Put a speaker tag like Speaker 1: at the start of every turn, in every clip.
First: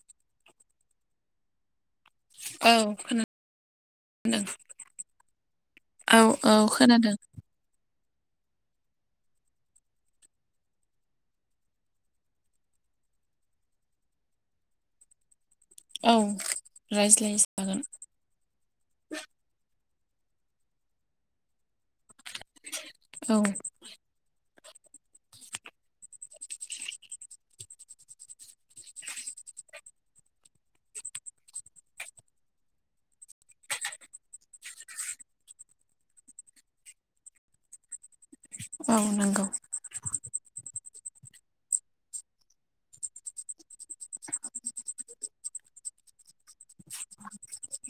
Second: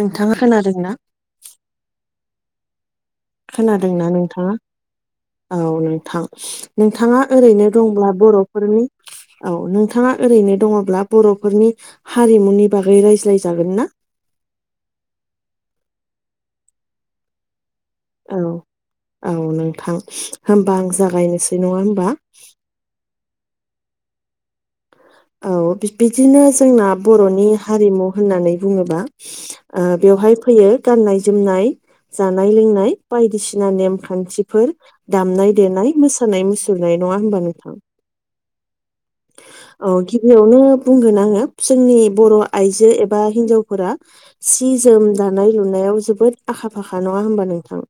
Speaker 1: नोंथाङा खोनादोंना?
Speaker 2: औ खोनादों
Speaker 1: खोनादोंना नोंथाङा औ
Speaker 2: औ
Speaker 1: नोंथां
Speaker 2: औ खोनादों
Speaker 1: नोंथाङा ओरैनो दंब्ला बर'फोरनि औ नोंथाङा ओरैनो दङब्ला बर'फोरनि हारिमुनि बागै राय ज्लाय जागोन ना?
Speaker 2: औ रायज्लाय जागोन
Speaker 1: औ औ नोंथां होमबा आं जागायनोसै नङा होम [unintelligible]
Speaker 2: औ
Speaker 1: औ बिदिनो जोंना बर'नि हारिमु होननानै बुङोबा ओ बेवहा बेवहाय फैयो गाननाय जोमनाय जानाय लोंनाय बायदिसिना नेम खान्थिफोर दामनाय देनाय मोसानाय मुसुरनाय नंआ होनबा नोथां?
Speaker 2: औ नंगौ
Speaker 1: औ गिबियावनो बुंगोन आङो जोंनि बर' आइजो एबा हिनजावफोरा सि जोम दानाय लुनायाव याव जोबोद आखा फाखा नङा होनबा नोंथां।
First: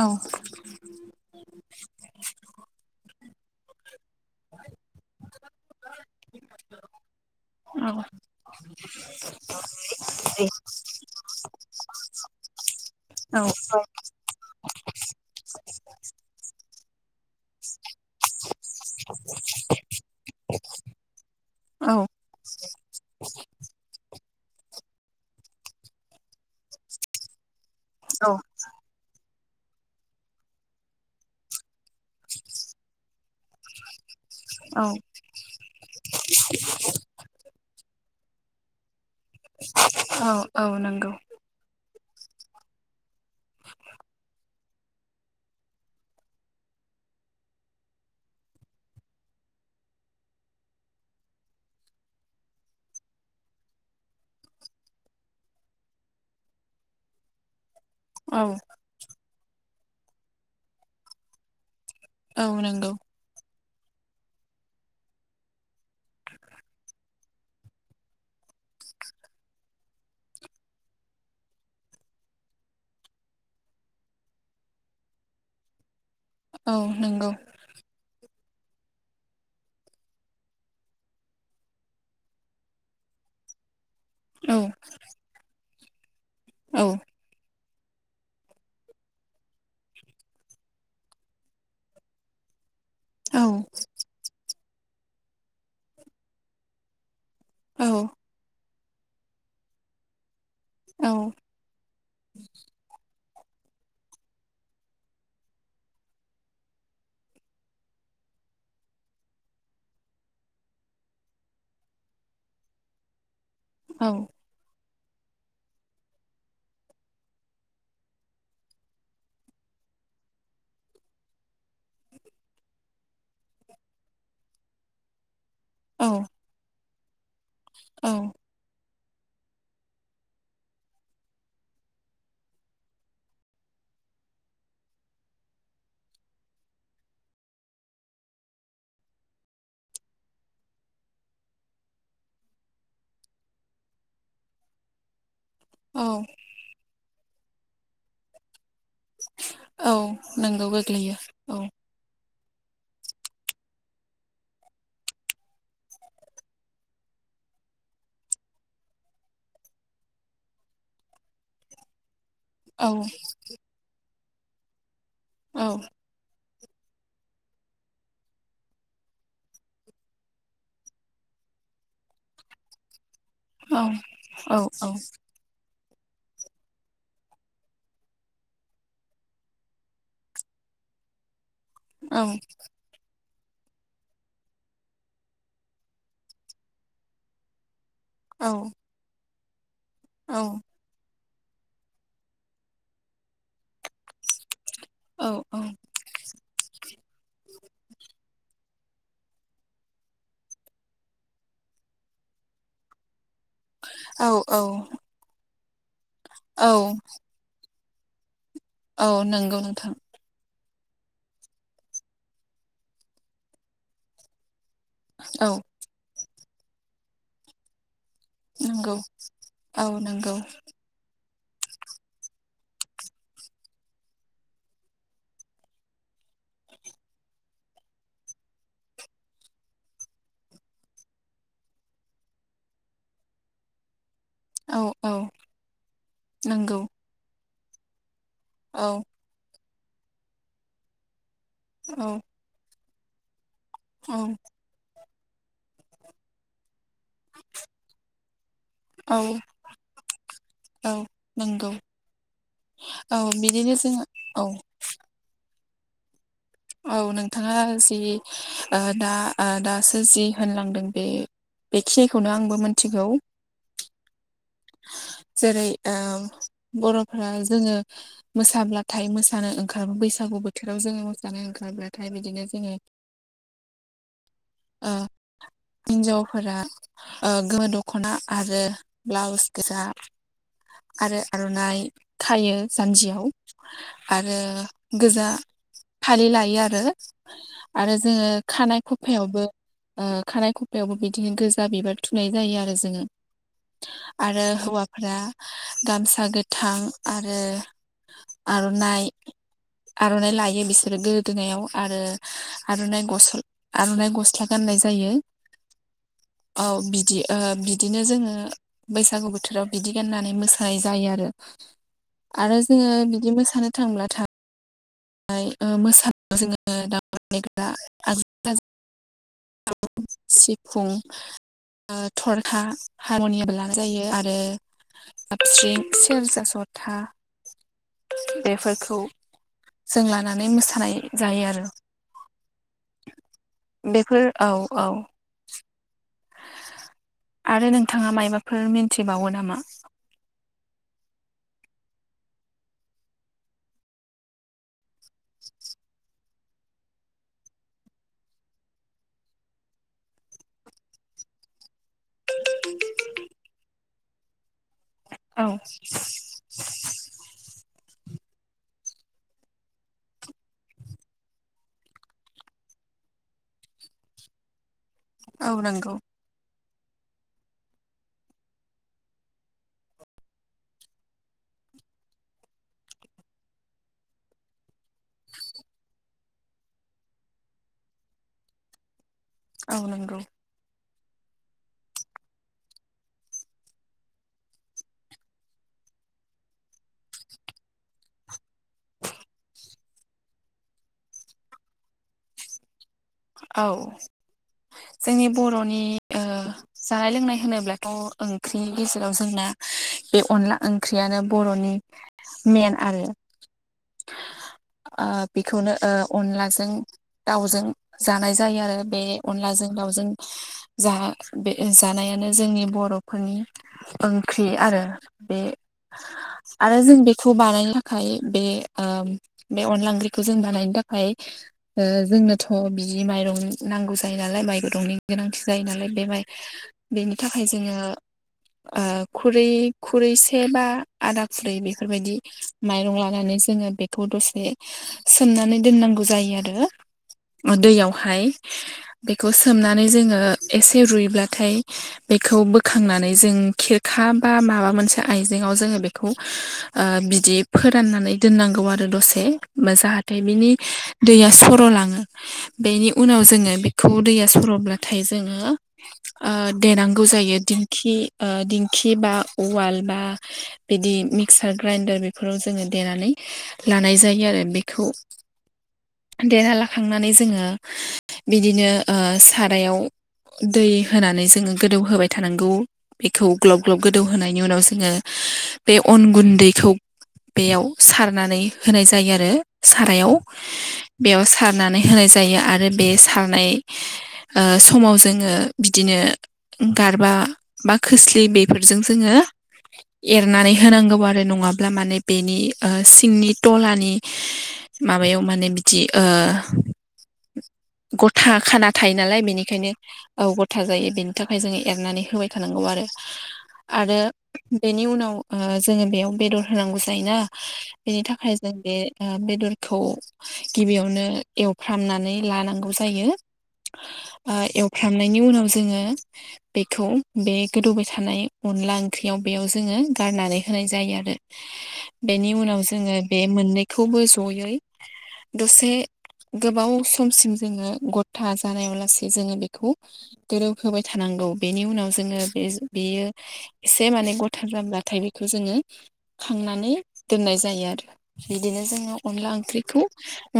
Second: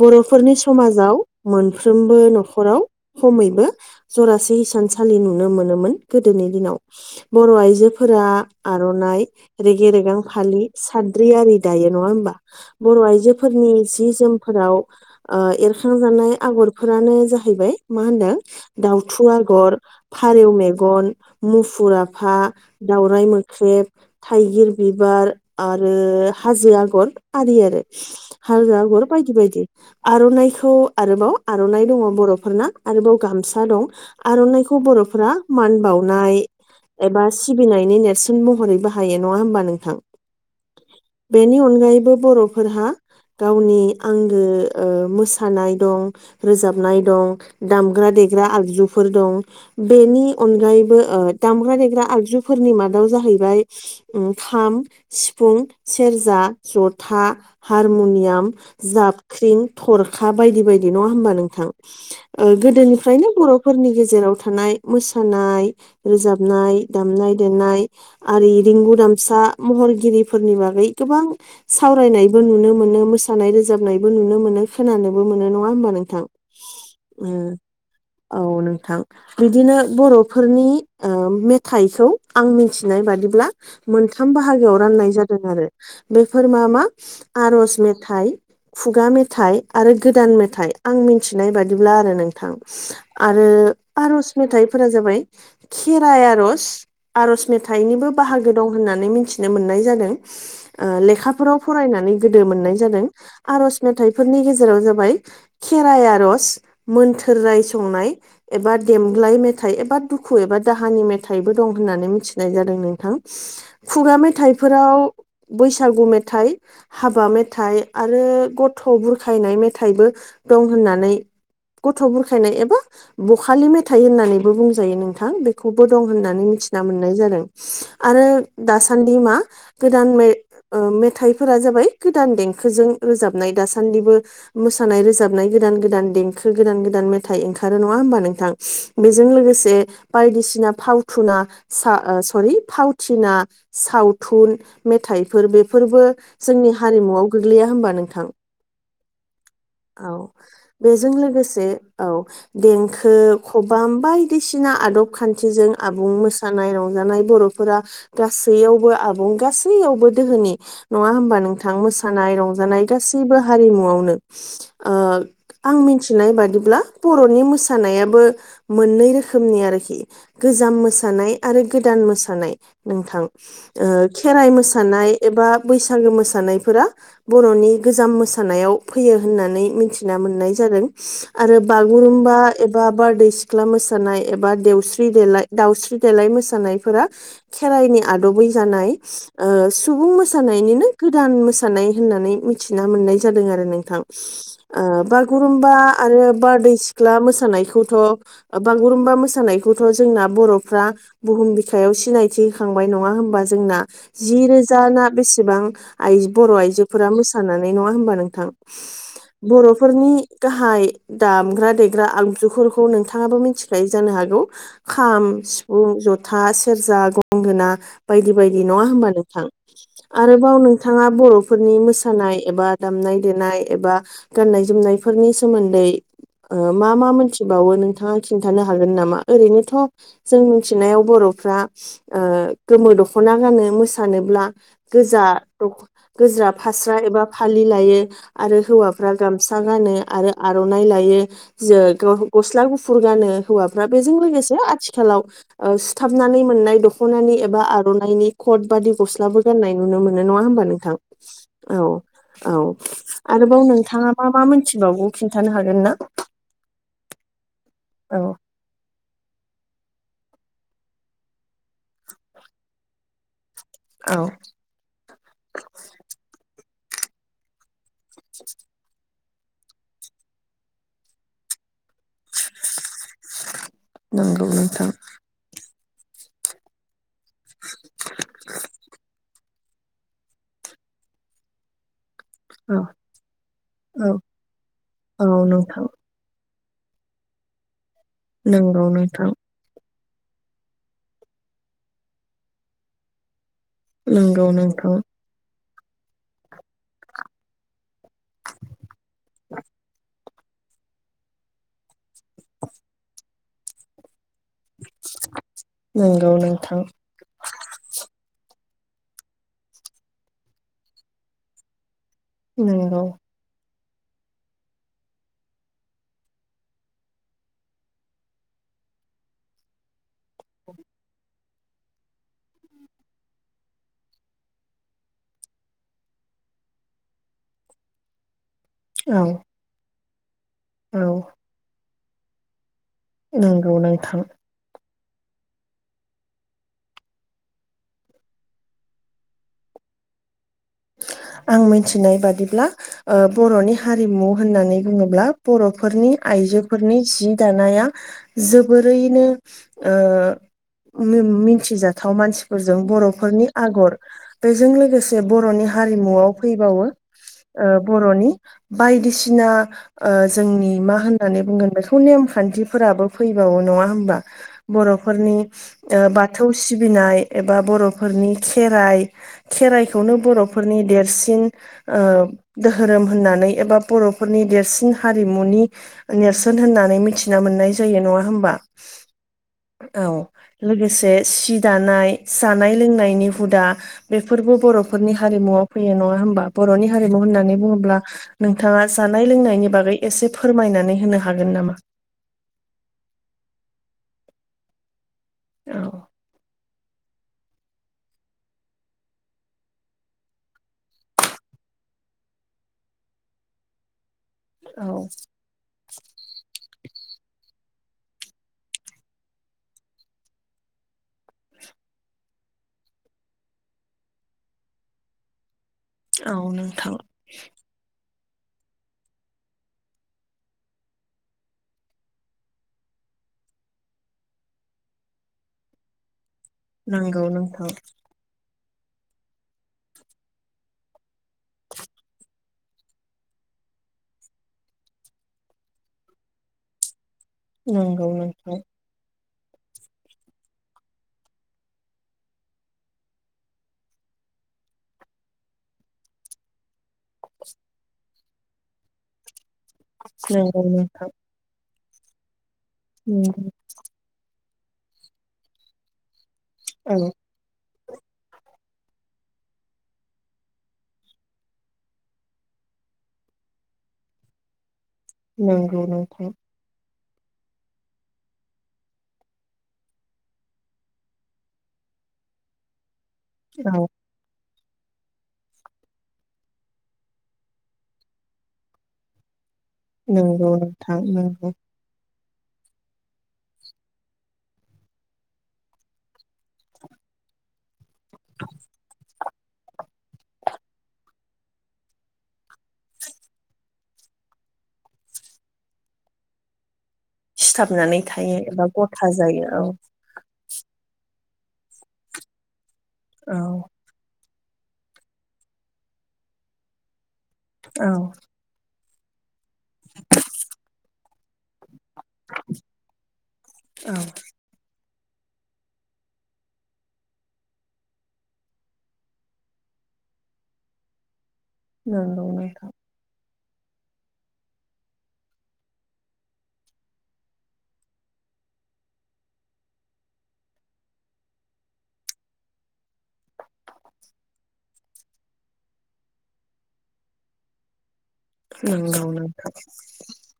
Speaker 2: औ
Speaker 1: बर'फोरनि समाजाव मोनफ्रोमबो न'खराव खमैबो जरासे हिसानसालि नुनो मोनोमोन। गोदोनि दिनाव बर'
Speaker 2: औ
Speaker 1: आइजोफोरा आर'नाइ रेगे रेगां फालि सा द्रियारि दायो नङा होमबा बर'
Speaker 2: औ
Speaker 1: आइजोफोरनि सि जोमफोराव ओ एरखांजानाय आगरफोरानो जाहैबाय मा होनदों दाउथु आगर फारौ मेगन मुफुर आफा दावराइ मोख्रेब थाइगिर बिबा बार आरो हाजो आगर आरि आरो हाजो आगर बायदि बायदि। आर'नाइखौ आरोबाव आर'नाइ दङ बर'फोरना आरोबाव गामसा दं आर'नाइखौ खौ
Speaker 2: औ
Speaker 1: बर'फोरा मान बावनाय एबा सिबिनायनि नेरसोन महरै बाहायो नङा होमबा नोंथां
Speaker 2: औ औ नंगौ
Speaker 1: बेनि अनगायैबो बर'फोरहा गावनि आंगो मोसानाय दं रोजाबनाय दं दामग्रा दे फेग्रा आगजुफोर दं बेनि अनगायैबो दामग्रा देग्रा आगजुफोरनि मादाव जाहैबाय खाम सिफुं सेरजा जथा हारमुनियाम
Speaker 2: औ
Speaker 1: जाबख्रिं थरखा बायदि बायदि नङा होमबा नोंथां
Speaker 2: औ नंगौ
Speaker 1: गोदोनिफ्रायनो बर'फोरनि गेजेराव थ थानाय मोसानाय रोजाबनाय दामनाय देनाय आरि रिंगु दामसा महरगिरिफोरनि बागै गोबां सावरायनायबो नुनो मोनो मोसानाय रोजाबनायबो नुनो मोनो मोनो खोनानोबो मोन नङा होमबा नोंथां
Speaker 2: औ नंगौ
Speaker 1: उम औ नोंथां बिदिनो बर'फोरनि मेथाइखौ आं मिथिनाय बादिब्ला थाम
Speaker 2: औ
Speaker 1: बाहागआव राननाय जादों आरो बेफोर मा मा
Speaker 2: औ
Speaker 1: आरज मेथाइ खुगा मेथाइ आरो गोदान मेथाइ आं मिथिनाय बादिब्ला आरो नोंथां
Speaker 2: औ
Speaker 1: आरो आर'ज मेथाइफोरा जाबाय खेराइ आर'ज आर'ज
Speaker 2: औ
Speaker 1: मेथाइनिबो बाहागो दं होननानै मिथिनो मोननाय जादों लेखाफोराव फरायनानै गोदो मोननाय जादों आर'ज मेथाइफोरनि गेजेराव जाबाय खेराइ आर'ज मोन्थोर राय संनाय एबा देमग्लाय मेथाइ एबा दुखु एबा दाहानि मेथाइबो दं होननानै मिथिनाय जादों नोंथां खुगा मेथाइफोराव बैसागु मेथाइ हाबा मेथाइ आरो गथ' बुरखायनाय मेथाइबो दं होननानै गथ' बुरखायनाय एबा बखालि मेथाइ होननानैबो बुंजायो नोंथां बे खौबो दं
Speaker 2: औ
Speaker 1: होननानै मिथिना मोननाय जादों आरो दासान्दि मा गोदाने मेथाइफोरा जाबाय गोदान देंखोजों रोजाबनाय दासान्दिबो मोसानाय रोजाबनाय गोदान गोदान देंखो गोदान गोदान मेथाइ ओंखारो नङा नोंथां बेजों लोगोसे बायदिसिना फावथुना सर फुथिना सावथुन मेथाइ बेफोरबो
Speaker 2: औ
Speaker 1: जोंनि हारिमुआव गोग्लैया होमबा नोंथां औ
Speaker 2: नंगौ
Speaker 1: बेजों
Speaker 2: गोग्लैयो औ
Speaker 1: लोगोसे औ देंखो खबाम बायदिसिना आदब खान्थिजों आबुं मोसानाय रंजानाय बर' गासैयावबो आबुं गासैयावबो दोहोनि नङा हबा नोंथां मोस रंजानाय
Speaker 2: औ
Speaker 1: गासैबो हारिमुवानो ओ
Speaker 2: औ
Speaker 1: आं मिथिनाय बादिब्ला बर नि मोसानायाबो मोननै रोखोमनि आरोखि गोजाम मोसानाय आरो गोदान मोसानाय नोंथां
Speaker 2: औ
Speaker 1: खेराइ
Speaker 2: औ
Speaker 1: मोसानाय एबा बैसागो मोसानायफोरा बर'नि गोजाम मोसानायाव फैयो होननानै मिथिना मोननाय जायो आरो
Speaker 2: औ
Speaker 1: बुरुमबा एबा सिख्ला मोसानाय एबा दस्रि दाय दाउस्रि देलाय मोसानायफोरा खेरायनि आदबै जानाय सुबुं मोसानायनिनो गोद गोदान मोसानाय होननानै मिथिना मोननाय जादों आरो नोंथां बागुरुम्बा आरो बारदै सिख्ला मोसानायखौथ' बागुरुमबा मोसानायखौथ' जोंना बर'फ्रा बुहुम बिखायाव सिनायथि होखांबाय नङा होनोमबा जोंना
Speaker 2: औ
Speaker 1: जि रोजा ना बेसेबां बर'
Speaker 2: औ
Speaker 1: आइजोफोरा मोसानानै नङा होनबा नोंथां
Speaker 2: औ नंगौ नोंथां
Speaker 1: बर'फोरनि गाहाय दामग्रा देग्रा आगजुफोरखौ नोंथाङाबो मिथिखायो जानो हागौ खाम
Speaker 2: औ
Speaker 1: सिफुं जथा सेरजा गंगोना बायदि बायदि नङा
Speaker 2: नंगौ
Speaker 1: होनबा नोंथां
Speaker 2: औ नंगौ
Speaker 1: आरोबाव नोंथाङा बर' फोरनि मोसानाय एबा दामनाय देनाय एबा गान्नाय जोमनायफोरनि सोमोन्दै ओ मा मा मोनथिबावो नोंथाङा खिन्थानो हागोन नामा ओरैनोथ' जों मिथिनायाव बर' ओ गोमो दखना गानो सानोब्ला
Speaker 2: औ औ
Speaker 1: गोजा गोजा द
Speaker 2: नंगौ
Speaker 1: फास्रा एबा फालि लायो आरो
Speaker 2: औ
Speaker 1: हौवाफ्रा गामसा गानो आरो आर'नाइ लायो जों
Speaker 2: औ
Speaker 1: गस्ला गु गुफुर गानो हौवाफ्रा
Speaker 2: औ
Speaker 1: बेजों लोगोसे आथिखालाव ओ सुथाबनानै मोननाय ख'नानि एबा आर'नाइनि कट बादि
Speaker 2: औ
Speaker 1: गस्लाबो गान्नाय नुनो मोनो नङा होमबा
Speaker 2: औ
Speaker 1: नोंथां
Speaker 2: नंगौ
Speaker 1: औ औ
Speaker 2: औ
Speaker 1: आरोबाव
Speaker 2: बिदिनो जोङो
Speaker 1: नोंथाङा मा मा
Speaker 2: औ
Speaker 1: मिथिबावगो खिन्थानो हागोन ना
Speaker 2: औ नोंथाङा जि
Speaker 1: औ
Speaker 2: ओ दा दा जि होनलांदों बे बेखिनिखौनो आंबो मिथिगौ
Speaker 1: औ
Speaker 2: जेरै ओ बर'फ्रा जोङो मोसाब्लाथाय मोसानो ओंखारो बैसागु बोथोराव जोङो मोसानो ओंखारब्ला थाय बिदिनो जोङो
Speaker 1: नंगौ नोंथां
Speaker 2: ओ हिन्जावफोरा ओ गोमो दख'ना आरो ब्लाउस गोजा आरो आर'नाइ खायो
Speaker 1: औ
Speaker 2: जानजियाव
Speaker 1: औ
Speaker 2: आरो
Speaker 1: औ
Speaker 2: गोजा
Speaker 1: नोंथां
Speaker 2: फालि लायो आरो [unintelligible] आरो जोङो खानाय
Speaker 1: नंगौ नोंथां
Speaker 2: खुफायावबो ओ खानाय खफायावबो बिदिनो गोजा बिबार थुनाय जायो आरो जोङो आरो
Speaker 1: नंगौ नोंथां
Speaker 2: हौवाफोरा गामसा गोथां आरो आर'नाइ
Speaker 1: [unintelligible]
Speaker 2: आर'नाय लायो बिसोरो गोदोनायाव आरो आर'नाइ आर'नाइ गस्ला गाननाय जायो
Speaker 1: नंगौ
Speaker 2: औ
Speaker 1: नोंथां
Speaker 2: बिदि बिदिनो जोङो बैसागु बोथोराव बिदि गाननानै मोसानाय जायो आरो आरो जोङो
Speaker 1: नंगौ
Speaker 2: बिदि मोसानो थांब्लाथाय ओमफय मोसानायाव जोङो दांमग्रा देग्रा [unintelligible] सिफुं थरखा हारमुनियाम लानाय जायो आरो आबसिं सेरजा जथा बे फोरफोरखौ
Speaker 1: औ
Speaker 2: जों लानानै मोसानाय
Speaker 1: औ
Speaker 2: जायो आरो
Speaker 1: नंगौ
Speaker 2: बेफोर
Speaker 1: नोंथां
Speaker 2: औ औ आरो नोंथाङा मायबाफोर मिथिबावो नामा
Speaker 1: [unintelligible] आं मिथिनाय बादिब्ला ओ बर'नि हारिमु होननानै बुङोब्ला बर'फोरनि आइजोफोरनि जि दानाया जोबोरैनो ओ मिथिजाथाव मानसिफोरजों बर'फोरनि आगर बेजों लोगोसे
Speaker 2: औ
Speaker 1: बर'नि हारिमुआव फैबावो ओ बर'नि बायदिसिना ओ जोंनि मा होननानै बुंगोन बेखौ नेमखान्थिफोराबो फैबा नङा होनबा बर'फोरनि
Speaker 2: औ नंगौ
Speaker 1: ओ बाथौ सिबिनाय एबा बर'फोरनि खेराय खेरायखौ नो बर' फोरनि देरसिन ओ दोहोरोम होननानै एबा बर'फोरनि देरसिन हारिमुनि नेरसोन होननानै मिथिना मोननाय जायो नङा होमबा। औ लोगो से सि दानाय जानाय लोंनायनि हुदा बेफोरबो बर' फोरनि हारिमुआव फैयो नङा हबा बर'नि हारिमु होननानै बुङोब्ला नोंथाङा जानाय लोंनायनि बागै एसे फोरमायनानै होनो हागोन नामा?
Speaker 2: औ जोंनि बर'नि
Speaker 1: औ
Speaker 2: ओ जानाय लोंनाय होनोब्लाथ' ओंख्रिनि गेजेराव जोंना बे अनला ओंख्रियानो बर'नि मेन आरो
Speaker 1: [inaudible] औ
Speaker 2: ओ बेखौनो ओ अनलाजों दाउजों जानाय जायो आरो। बे अनलाजों दावजों जा बे जानायानो जोंनि बर' बर'फोरनि ओंख्रि आरो बे
Speaker 1: औ
Speaker 2: आरो
Speaker 1: नोंथां
Speaker 2: जों बेखौ बानायनो थाखाय बे ओ बे अनलाांग्रिखौ जों बानायनो थाखाय ओ जोंनोथ' बिदि माइरं नांगौ जायो नालाय माइ रंनि गोनांथि जायो नालाय बे माइरं बेनि
Speaker 1: नंगौ
Speaker 2: थाखाय
Speaker 1: नोंथां
Speaker 2: जोङो ओ खुरै खुरैसे बा आदा खुरै बेफोरबायदि माइरं लानानै जोङो बेखौ दसे सोमनानै दोननांगौ जायो आरो।
Speaker 1: नंगौ
Speaker 2: दैयावहाय बे
Speaker 1: नोंथां
Speaker 2: बेखौ सोमनानै जोङो एसे रुइब्लाथाय बेखौ बोखांनानै जों खिरखा बा माबा मोनसे आइजेंआव जोङो बेखौ बिदि फोराननानै दोननांगौ आरो दसे। जाहाथे बिनि
Speaker 1: नंगौ नोंथां
Speaker 2: दैया सर'लाङो। बेनि उनाव जोङो
Speaker 1: नंगौ
Speaker 2: बेखौ दैया सर'ब्लाथाय जोङो ओ देनांगौ
Speaker 1: औ
Speaker 2: जायो दिन दिंखि ओ दिंखि बा उवाल बा बिदि मिक्सार ग्राइडार बेफोराव जोङो देनानै लानाय जायो आरो बेखौ।
Speaker 1: नंगौ नोंथा
Speaker 2: खांनानै जोङो बिदिनो सारायाव दै होनानै जोङो गोदौ होबाय थानांगौ। बेखौ ग्लब- ग्लब
Speaker 1: औ
Speaker 2: गोदौ होनायनि उनाव जोङो बे अन गुन्दैखौ बेयाव सारनानै होनाय जायो आरो। सारायाव
Speaker 1: नंगौ नोंथां
Speaker 2: बेयाव
Speaker 1: नंगौ
Speaker 2: सारनानै होनाय जायो आरो आरो बे सारनाय समाव जोङो बिदिनो गारबा बा खोस्लि बेफोरजों जोङो एरनानै होनांगौ आरो नङाब्ला माने बेनि सिंनि थालानि माबायाव माने बिदि ओ
Speaker 1: सिथाबनानै
Speaker 2: गथा
Speaker 1: थायो एबा
Speaker 2: खाना थायो
Speaker 1: गथा
Speaker 2: नालाय
Speaker 1: जायो औ
Speaker 2: बेनिखायनो औ गथ थाजायो बेनि थाखाय जोङो एरनानै होबाय थानांगौ आरो। आरो
Speaker 1: औ
Speaker 2: बेनि उनाव ओ जोङो बेयाव बेदर होनांगौ जायोना
Speaker 1: औ
Speaker 2: बेनि थाखाय जों बे बेदरखौ गिबियावनो एव-' फ्रामनानै लानांगौ जायो
Speaker 1: औ
Speaker 2: ओ एव फ्रामनायनि उनाव जोङो बेखौ बे गोदौबाय थानाय अनला ओंख्रियाव बेयाव जोङो गारनानै होनाय जायो आरो।
Speaker 1: नंगौ
Speaker 2: बेनि उनाव
Speaker 1: नोंथां
Speaker 2: जोङो बे मोननैखौबो जयै दसे गोबाव समसिम जोङो गथा जानायावलासे जोङो बेखौ गोरोब होबाय थाना नांगौ बेनि उनाव जोङो बे बेयो एसे माने गथा जब्लाथाय बेखौ जोङो खांनानै दोननाय जायो आरो बिदिनो जोङो
Speaker 1: नंगौ
Speaker 2: अनला
Speaker 1: नोंथां
Speaker 2: ओंख्रिखौ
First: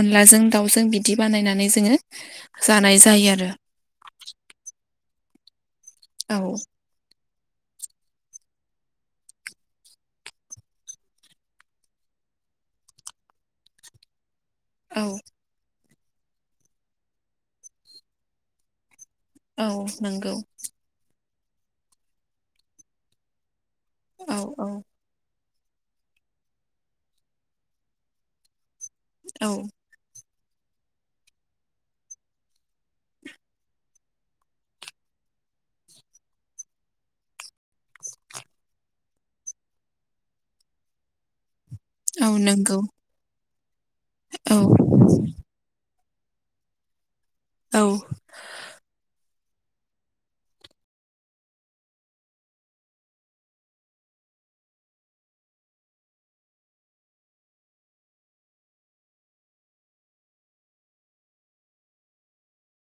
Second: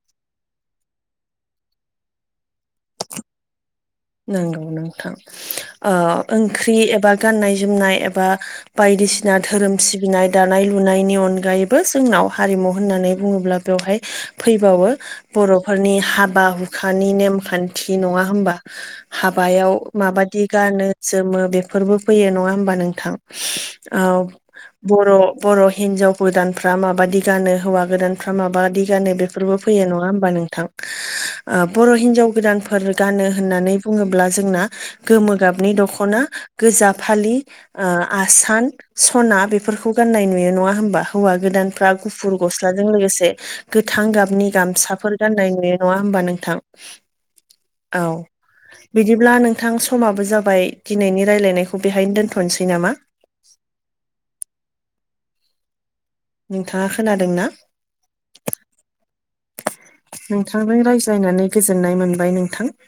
Speaker 2: अनलाजों दाउजों बिदि बानायनानै जोङो जानाय जायो आरो।
Speaker 1: नंगौ नोंथां ओ
Speaker 2: औ
Speaker 1: ओंख्रि एबा गाननाय जोमनाय एबा बायदिसिना धोरोम सिबिनाय दानाय लुनायनि अनगायैबो जोंनाव हारिमु होननानै बुङोब्ला बेवहाय फैबावो
Speaker 2: औ
Speaker 1: बर'फोरनि हाबा हुखानि नेमखान्थि नङा होमबा? हाबायाव
Speaker 2: औ नंगौ
Speaker 1: माबायदि गानो जोमो बेफोरबो फैयो नङा होमबा नोंथां? औ बर' बर' हिनजाव गोदानफ्रा माबादि गानो हौवा गोदानफ्रा माबादि गानो
Speaker 2: औ
Speaker 1: बेफोरबो फैयो नङा हबा नोंथां बर' हिनजाव गोदानफोर गानो होननानै बुङोब्ला जोंना गोमोोगाबनि दखना गोजा फालि आ आस सान सना बेफोरखौ गाननाय नुयो नङा होमबा हौवा गोदान फ्रा
Speaker 2: औ
Speaker 1: गुफुर
Speaker 2: नंगौ
Speaker 1: गस्लाजों लोगोसे गोथां गाबनि
Speaker 2: औ
Speaker 1: गामसाफोर गान्नाय नुयो। नङा होमबा नोंथां?
Speaker 2: औ।
Speaker 1: बिदिब्ला नोंथां समाबो जाबाय दिनैनि रायलायनायखौ बेहायनो दोन्थ'नोसै नामा? [inaudible] नोंथाङा खोनादोंना? नोंथांजों रायज्लायनानै गोजोननाय मोनबाय नोंथां। [inaudible]